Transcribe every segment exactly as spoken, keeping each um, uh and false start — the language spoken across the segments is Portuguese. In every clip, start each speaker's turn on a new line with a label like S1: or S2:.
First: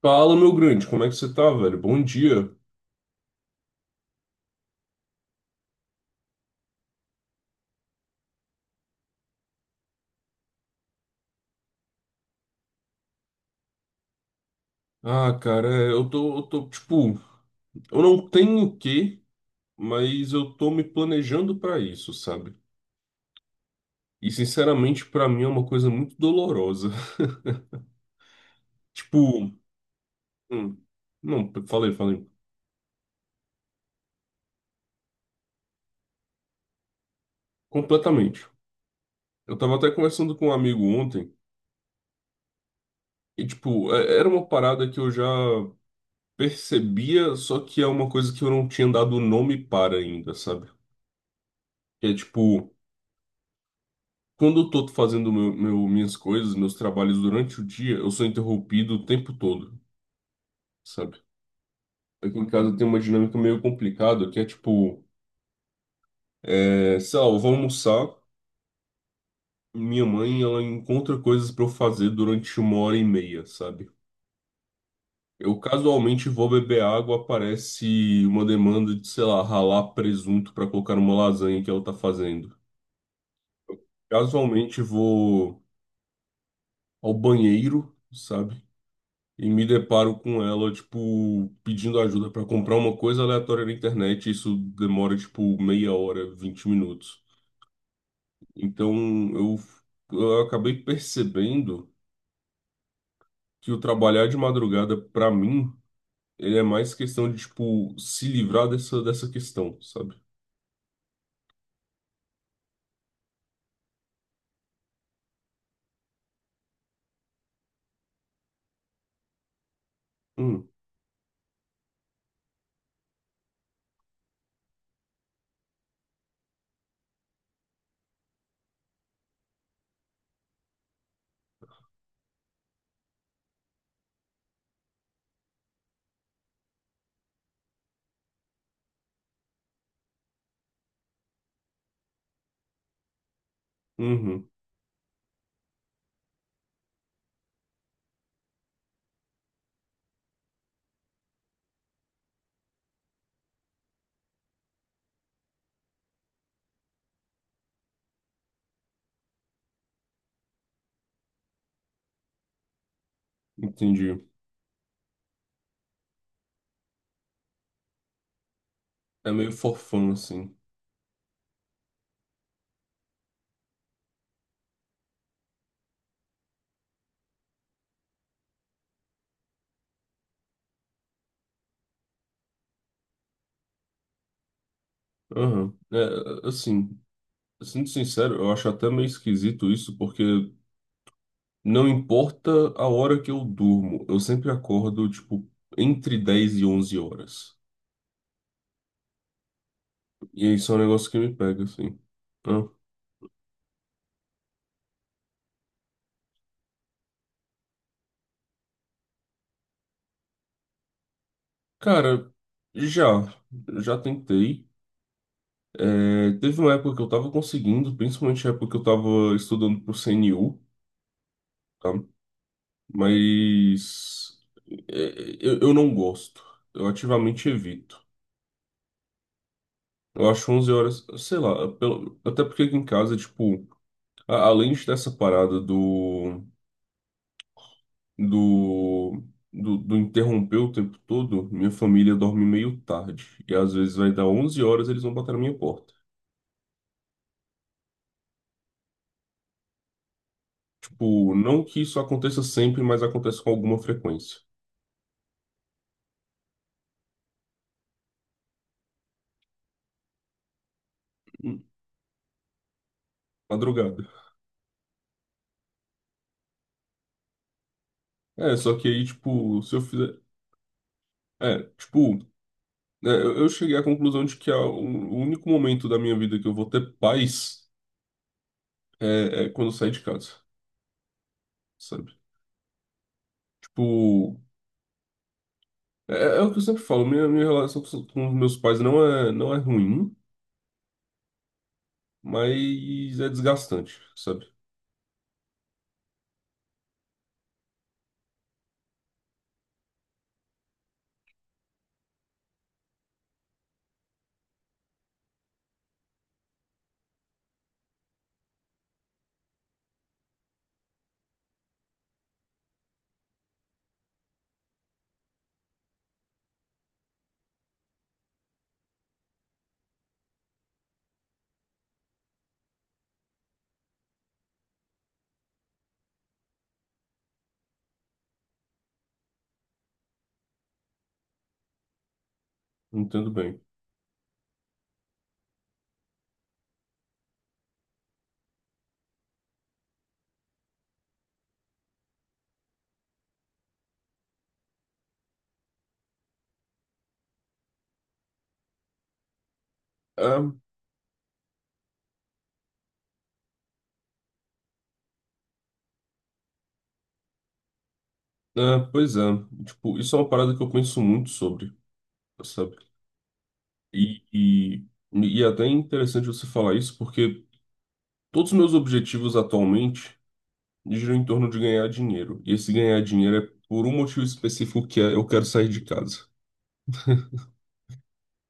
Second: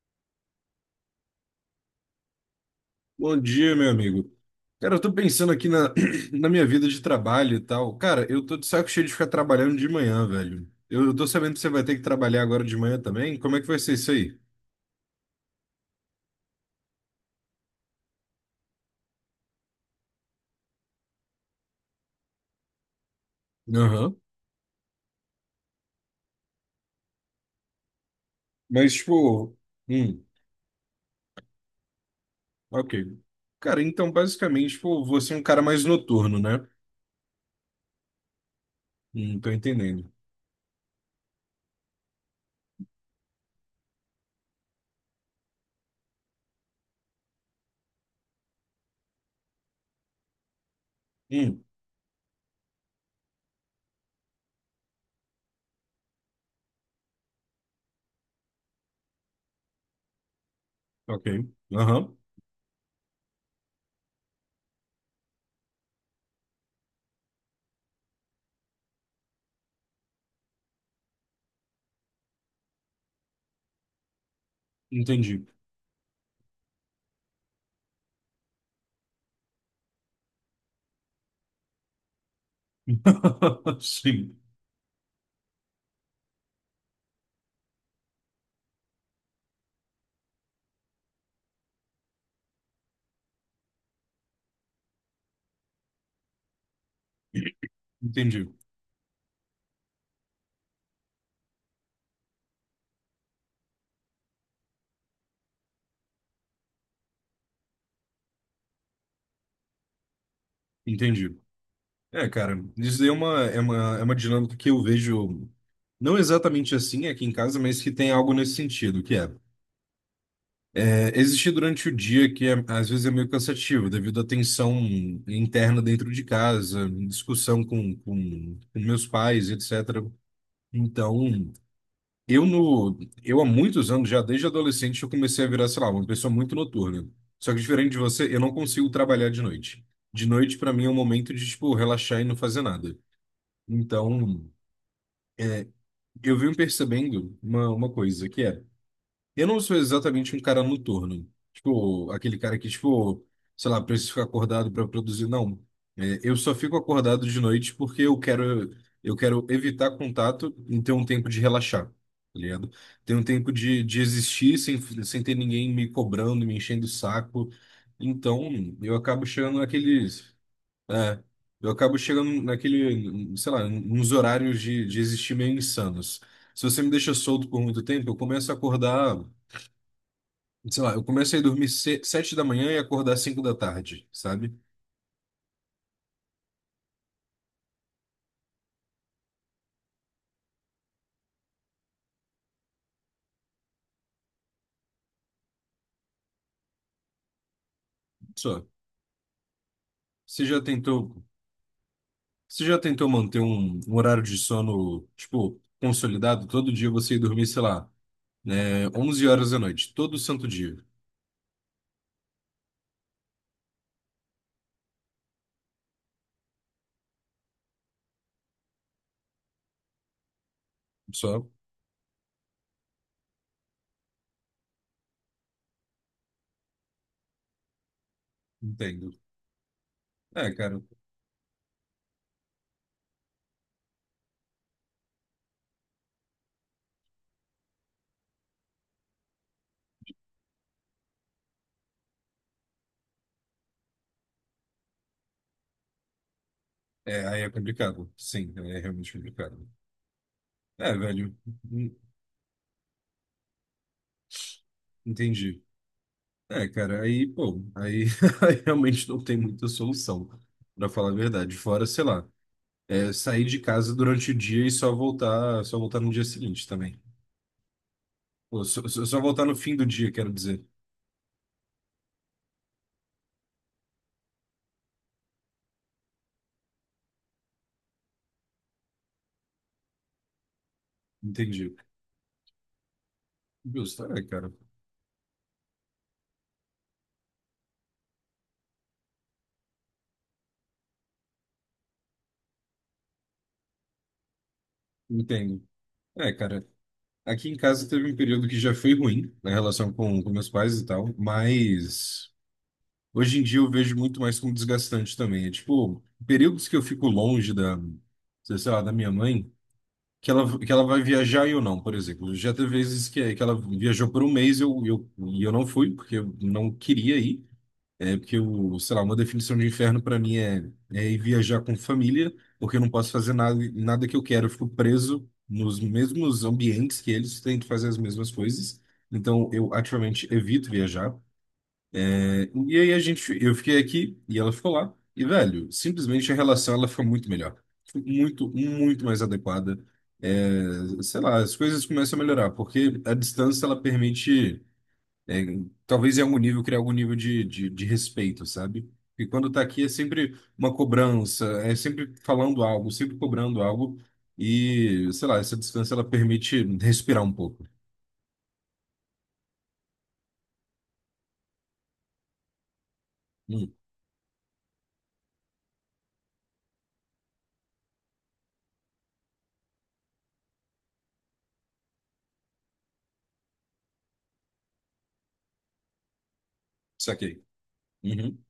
S1: Fala, meu grande, como é que você tá, velho? Bom dia.
S2: Bom dia, meu amigo. Cara, eu tô pensando aqui na, na minha vida de trabalho e tal. Cara, eu tô de saco cheio de ficar trabalhando de manhã, velho. Eu, tô sabendo que você vai ter que trabalhar agora de manhã também. Como é que vai ser isso aí?
S1: Ah, cara, é, eu tô, eu tô, tipo, eu não tenho o quê, mas eu tô me planejando pra isso, sabe?
S2: Aham.
S1: E, sinceramente, pra mim é uma coisa muito dolorosa.
S2: Mas,
S1: Tipo,
S2: tipo, hum,
S1: hum, não, falei, falei,
S2: ok. Cara, então, basicamente, tipo, você é um cara mais noturno, né?
S1: completamente.
S2: Hum, tô
S1: Eu tava até
S2: entendendo.
S1: conversando com um amigo ontem, e, tipo, é- era uma parada que eu já percebia, só que é uma coisa que eu não tinha dado nome para ainda, sabe?
S2: Hum,
S1: Que é, tipo. Quando eu tô fazendo meu, meu- minhas coisas, meus trabalhos durante o dia, eu sou interrompido o tempo todo, sabe?
S2: ok. Aham,
S1: Aqui em casa tem uma dinâmica meio complicada, que é tipo, é, sei lá, eu vou almoçar, minha mãe, ela encontra coisas pra eu fazer durante uma hora e meia, sabe?
S2: entendi.
S1: Eu casualmente vou beber água, aparece uma demanda de, sei lá, ralar presunto pra colocar numa lasanha que ela tá fazendo.
S2: Sim,
S1: Casualmente vou ao banheiro, sabe? E me deparo com ela, tipo, pedindo ajuda para comprar uma coisa aleatória na internet. Isso demora, tipo, meia hora, vinte minutos.
S2: entendi.
S1: Então, eu, eu acabei percebendo que o trabalhar de madrugada, para mim, ele é mais questão de, tipo, se livrar dessa, dessa questão, sabe?
S2: Entendi. É, cara, isso daí é uma, é uma, é uma dinâmica que eu vejo, não exatamente assim aqui em casa, mas que tem algo nesse sentido, que é,
S1: Hum.
S2: é existir durante o dia, que é- às vezes é meio cansativo, devido à tensão interna dentro de casa, discussão com, com, com meus pais, et cetera. Então, eu no, eu há muitos anos, já desde adolescente, eu comecei a virar, sei lá, uma pessoa muito noturna. Só que diferente de você, eu não consigo trabalhar de noite. De noite, para mim, é um momento de, tipo, relaxar e não fazer nada.
S1: Uhum.
S2: Então. Eu vim percebendo uma, uma coisa, que é, eu não sou exatamente um cara noturno. Tipo, aquele cara que, tipo, sei lá, precisa ficar acordado para produzir. Não. É, eu só fico acordado de noite porque eu quero, eu quero evitar contato e ter um tempo de relaxar, tá ligado? Ter um tempo de, de
S1: Entendi.
S2: existir sem, sem ter ninguém me cobrando, me enchendo o saco. Então, eu acabo
S1: É meio
S2: chegando
S1: forfã,
S2: naqueles.
S1: assim.
S2: É, eu acabo chegando naquele, sei lá, nos horários de, de existir meio insanos. Se você me deixa solto por muito tempo, eu começo a acordar, sei lá, eu começo a ir dormir se- sete da manhã e acordar cinco da tarde, sabe?
S1: Aham. É, assim, sendo sincero, eu acho até meio esquisito isso, porque não importa a hora que eu durmo, eu sempre acordo, tipo, entre dez e onze horas.
S2: Só. Você
S1: E
S2: já
S1: isso é um negócio que
S2: tentou,
S1: me pega, assim.
S2: Você
S1: Ah,
S2: já tentou manter um, um horário de sono, tipo, consolidado? Todo dia você ir dormir, sei lá, né, onze horas da noite, todo santo dia.
S1: cara, já, já tentei. É, teve uma época que eu tava conseguindo, principalmente a época que eu tava estudando pro C N U,
S2: Só,
S1: tá? Mas é, eu, eu não gosto. Eu ativamente evito.
S2: entendo.
S1: Eu acho
S2: É,
S1: onze
S2: cara,
S1: horas, sei lá, pelo- até porque aqui em casa, tipo, a- além dessa parada do do, do, do interromper o tempo todo, minha família dorme meio tarde. E às vezes vai dar onze horas eles vão bater na minha porta.
S2: é, aí é complicado. Sim, é realmente complicado. É, velho.
S1: Tipo, não que isso aconteça sempre, mas acontece com alguma frequência.
S2: Entendi. É, cara, aí, pô, aí, aí realmente não tem muita solução, pra falar a verdade.
S1: Hum.
S2: Fora, sei lá, é, sair de casa
S1: Madrugada.
S2: durante o dia e só voltar, só voltar no dia seguinte também.
S1: É,
S2: Pô,
S1: só
S2: só,
S1: que
S2: só
S1: aí,
S2: só voltar no
S1: tipo, se
S2: fim
S1: eu
S2: do dia,
S1: fizer.
S2: quero dizer.
S1: É, tipo, é, eu eu cheguei à conclusão de que a- o o único momento da minha vida que eu vou ter paz é, é quando eu sair de casa,
S2: Entendi.
S1: sabe?
S2: Justo, é,
S1: Tipo.
S2: cara.
S1: É, é o que eu sempre falo, minha, minha relação com com os meus pais não é, não é ruim, mas é desgastante, sabe?
S2: Entendo. É, cara, aqui em casa teve um período que já foi ruim na relação com, com meus pais e tal, mas hoje em dia eu vejo muito mais como desgastante também. É tipo, períodos que eu fico longe da, sei lá, da minha mãe. Que ela, que ela vai viajar e eu não, por exemplo. Já teve vezes que, que ela viajou por um mês e eu, eu, e eu não fui, porque eu não queria ir. É porque, o sei lá, uma definição de inferno para mim é, é ir viajar com família, porque eu não posso fazer nada, nada que eu quero. Eu fico preso nos mesmos ambientes que eles, tento fazer as mesmas coisas. Então, eu ativamente evito viajar. E aí a
S1: Entendo
S2: gente, eu
S1: bem.
S2: fiquei aqui e ela ficou lá. E, velho, simplesmente a relação ela ficou muito melhor. Ficou muito, muito mais adequada. É, sei lá, as coisas começam a melhorar, porque a distância ela permite, é, talvez em algum nível, criar algum nível de, de, de respeito, sabe? E quando tá aqui é sempre
S1: Ah,
S2: uma cobrança, é sempre falando algo, sempre cobrando algo. E, sei lá, essa distância ela permite respirar um pouco.
S1: ah, pois é, tipo, isso é uma parada que eu penso muito sobre, sabe?
S2: Hum,
S1: E, e, e é até interessante você falar isso, porque todos os meus objetivos atualmente giram em torno de ganhar dinheiro. E esse ganhar dinheiro é por um motivo específico que é eu quero sair de casa.
S2: saquei. Uhum,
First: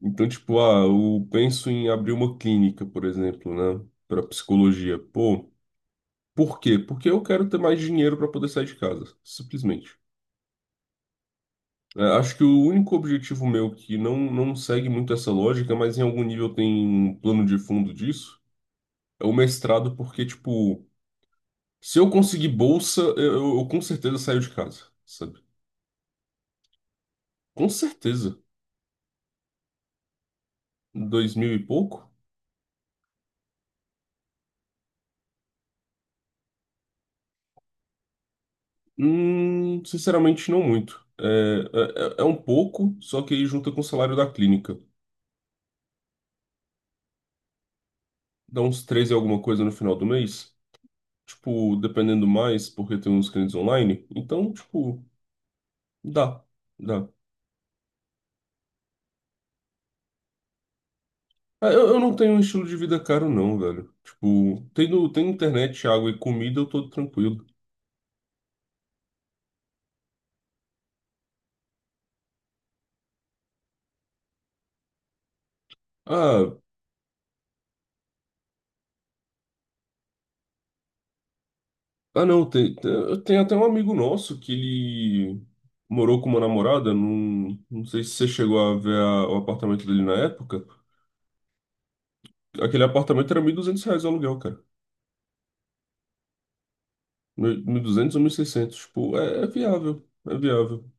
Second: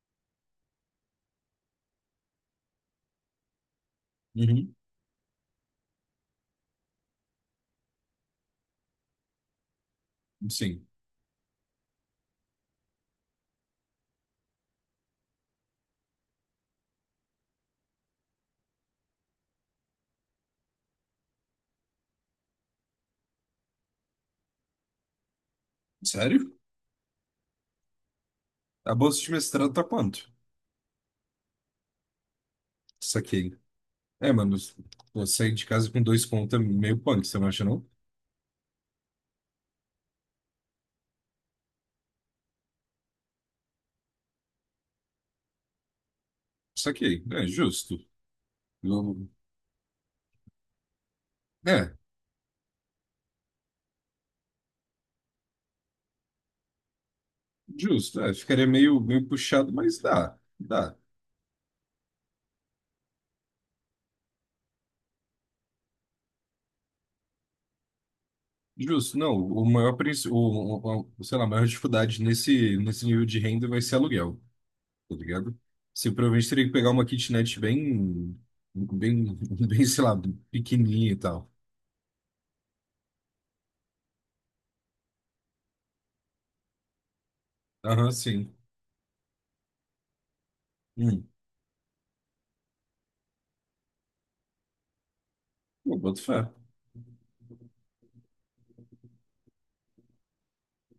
S1: Então, tipo, ah, eu penso em abrir uma clínica, por exemplo, né, para
S2: uhum,
S1: psicologia. Pô, por quê? Porque eu quero ter mais dinheiro para poder sair de casa, simplesmente.
S2: sim.
S1: É, acho que o único objetivo meu que não, não segue muito essa lógica, mas em algum nível tem um plano de fundo disso, é o mestrado, porque, tipo, se eu conseguir bolsa, eu, eu- eu com certeza saio de casa, sabe?
S2: Sério?
S1: Com certeza.
S2: A bolsa de mestrado tá quanto?
S1: Dois mil e pouco?
S2: Saquei. É, mano, eu saí de casa com dois contos é meio punk, você não acha, não?
S1: Hum, sinceramente, não muito. É, é, é é um pouco, só que aí junta com o salário da clínica.
S2: Saquei. É, justo.
S1: Dá uns treze e
S2: Eu-
S1: alguma coisa no final do mês. Tipo,
S2: É,
S1: dependendo mais, porque tem uns clientes online. Então, tipo, dá. Dá.
S2: justo. É, ficaria meio, meio puxado, mas dá. Dá.
S1: Ah, Eu, eu não tenho um estilo de vida caro, não, velho. Tipo, tendo, tendo internet, água e comida, eu tô tranquilo.
S2: Justo. Não, o maior, princ- o, o, o- sei lá, a maior dificuldade nesse, nesse nível de renda vai ser aluguel, tá ligado? Você provavelmente
S1: Ah,
S2: teria que pegar uma kitnet bem, bem, bem, sei lá, pequenininha e tal.
S1: ah não, tem, tem- eu tenho até um amigo nosso que ele morou com uma namorada. Não, não sei
S2: Aham,
S1: se você
S2: sim.
S1: chegou a ver a- o apartamento dele na época.
S2: Hum.
S1: Aquele apartamento era mil e duzentos reais o aluguel, cara.
S2: Eu boto fé.
S1: mil e duzentos ou mil e seiscentos. Tipo, é, é viável, é viável.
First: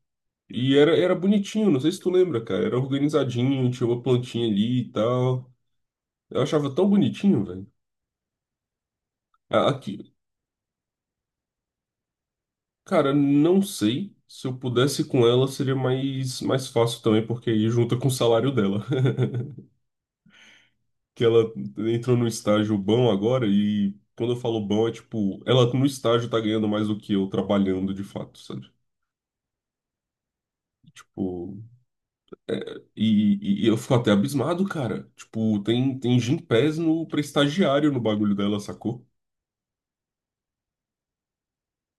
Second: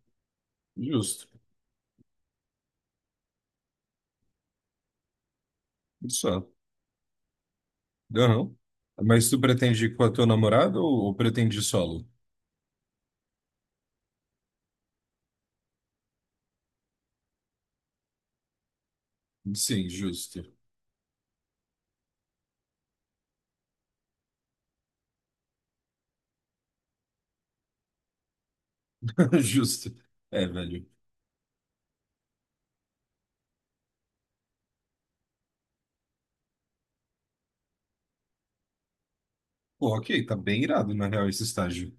S1: E era, era
S2: Justo.
S1: bonitinho, não sei se tu lembra, cara. Era organizadinho, tinha uma plantinha ali e tal. Eu
S2: Isso.
S1: achava tão bonitinho, velho.
S2: Aham. Mas tu
S1: A-
S2: pretende com a
S1: Aqui,
S2: tua namorada ou, ou pretende solo?
S1: Cara, não sei. Se eu pudesse ir com ela, seria mais, mais fácil também, porque aí junta com o salário dela.
S2: Sim, justo.
S1: Que ela entrou num estágio bom agora, e quando eu falo bom, é tipo, ela no estágio tá ganhando mais do que eu trabalhando de fato, sabe?
S2: Justo. É, velho.
S1: Tipo, e, e- e eu fico até abismado, cara. Tipo, tem, tem Gympass no, pra estagiário no bagulho dela, sacou?
S2: Pô, ok, tá bem irado, na real, esse estágio.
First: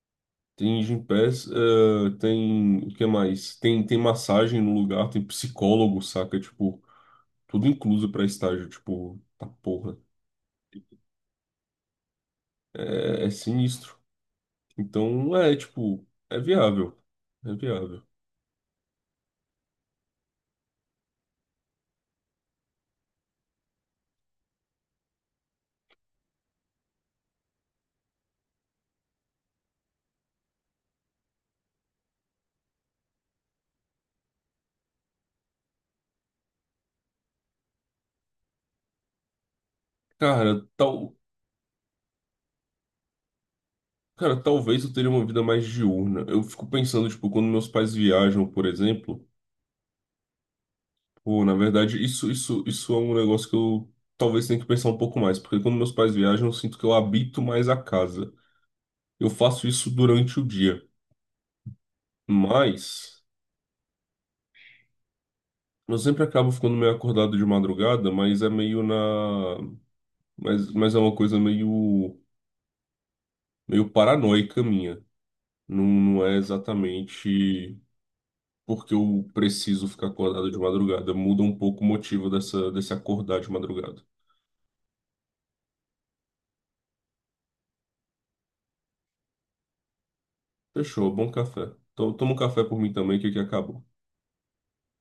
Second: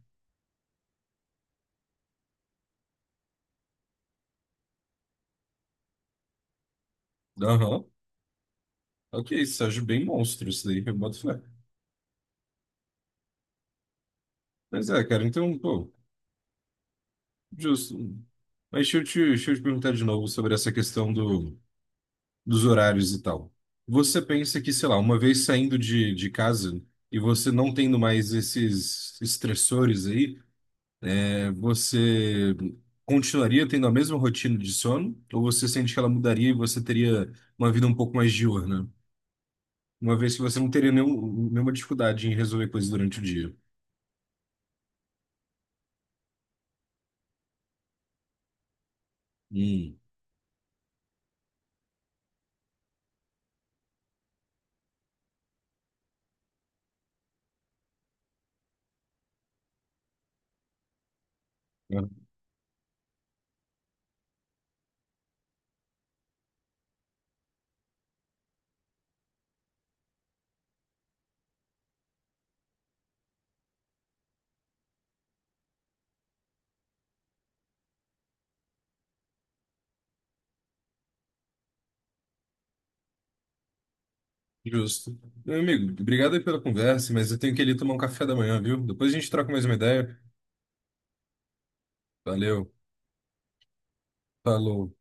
S1: Tem Gympass, eh, tem. O que mais? Tem, tem massagem no lugar, tem psicólogo, saca? Tipo. Tudo
S2: Aham.
S1: incluso pra estágio, tipo,
S2: Ok,
S1: tá
S2: estágio
S1: porra.
S2: bem monstro isso daí, eu boto fé.
S1: É, é sinistro.
S2: Mas é, cara,
S1: Então, é,
S2: então, pô,
S1: tipo, é viável. É
S2: justo.
S1: viável.
S2: Mas deixa eu te, deixa eu te perguntar de novo sobre essa questão do, dos horários e tal. Você pensa que, sei lá, uma vez saindo de, de casa e você não tendo mais esses estressores aí, Você continuaria tendo a mesma rotina de sono? Ou você sente que ela mudaria e você teria uma vida um pouco mais diurna? Uma vez que você
S1: Cara,
S2: não teria
S1: tal,
S2: nenhum- nenhuma dificuldade em resolver coisas durante o dia.
S1: cara, talvez eu teria uma vida mais diurna. Eu fico pensando, tipo, quando meus pais viajam, por exemplo,
S2: Hum,
S1: pô, na verdade, isso, isso, isso é um negócio que eu talvez tenha que pensar um pouco mais, porque quando meus pais viajam, eu sinto que eu habito mais a casa. Eu faço isso durante o dia,
S2: é,
S1: mas eu sempre acabo ficando meio acordado de madrugada, mas é meio na Mas, mas é uma coisa meio, meio paranoica minha. Não, não é exatamente porque eu preciso ficar acordado de madrugada. Muda um pouco o motivo dessa, desse acordar de madrugada.
S2: justo. Meu amigo, obrigado aí pela conversa, mas eu tenho que ir ali tomar um café da manhã, viu? Depois a gente troca mais uma ideia.
S1: Fechou, bom café. Então, toma um café
S2: Valeu,
S1: por mim também, que aqui acabou.
S2: falou.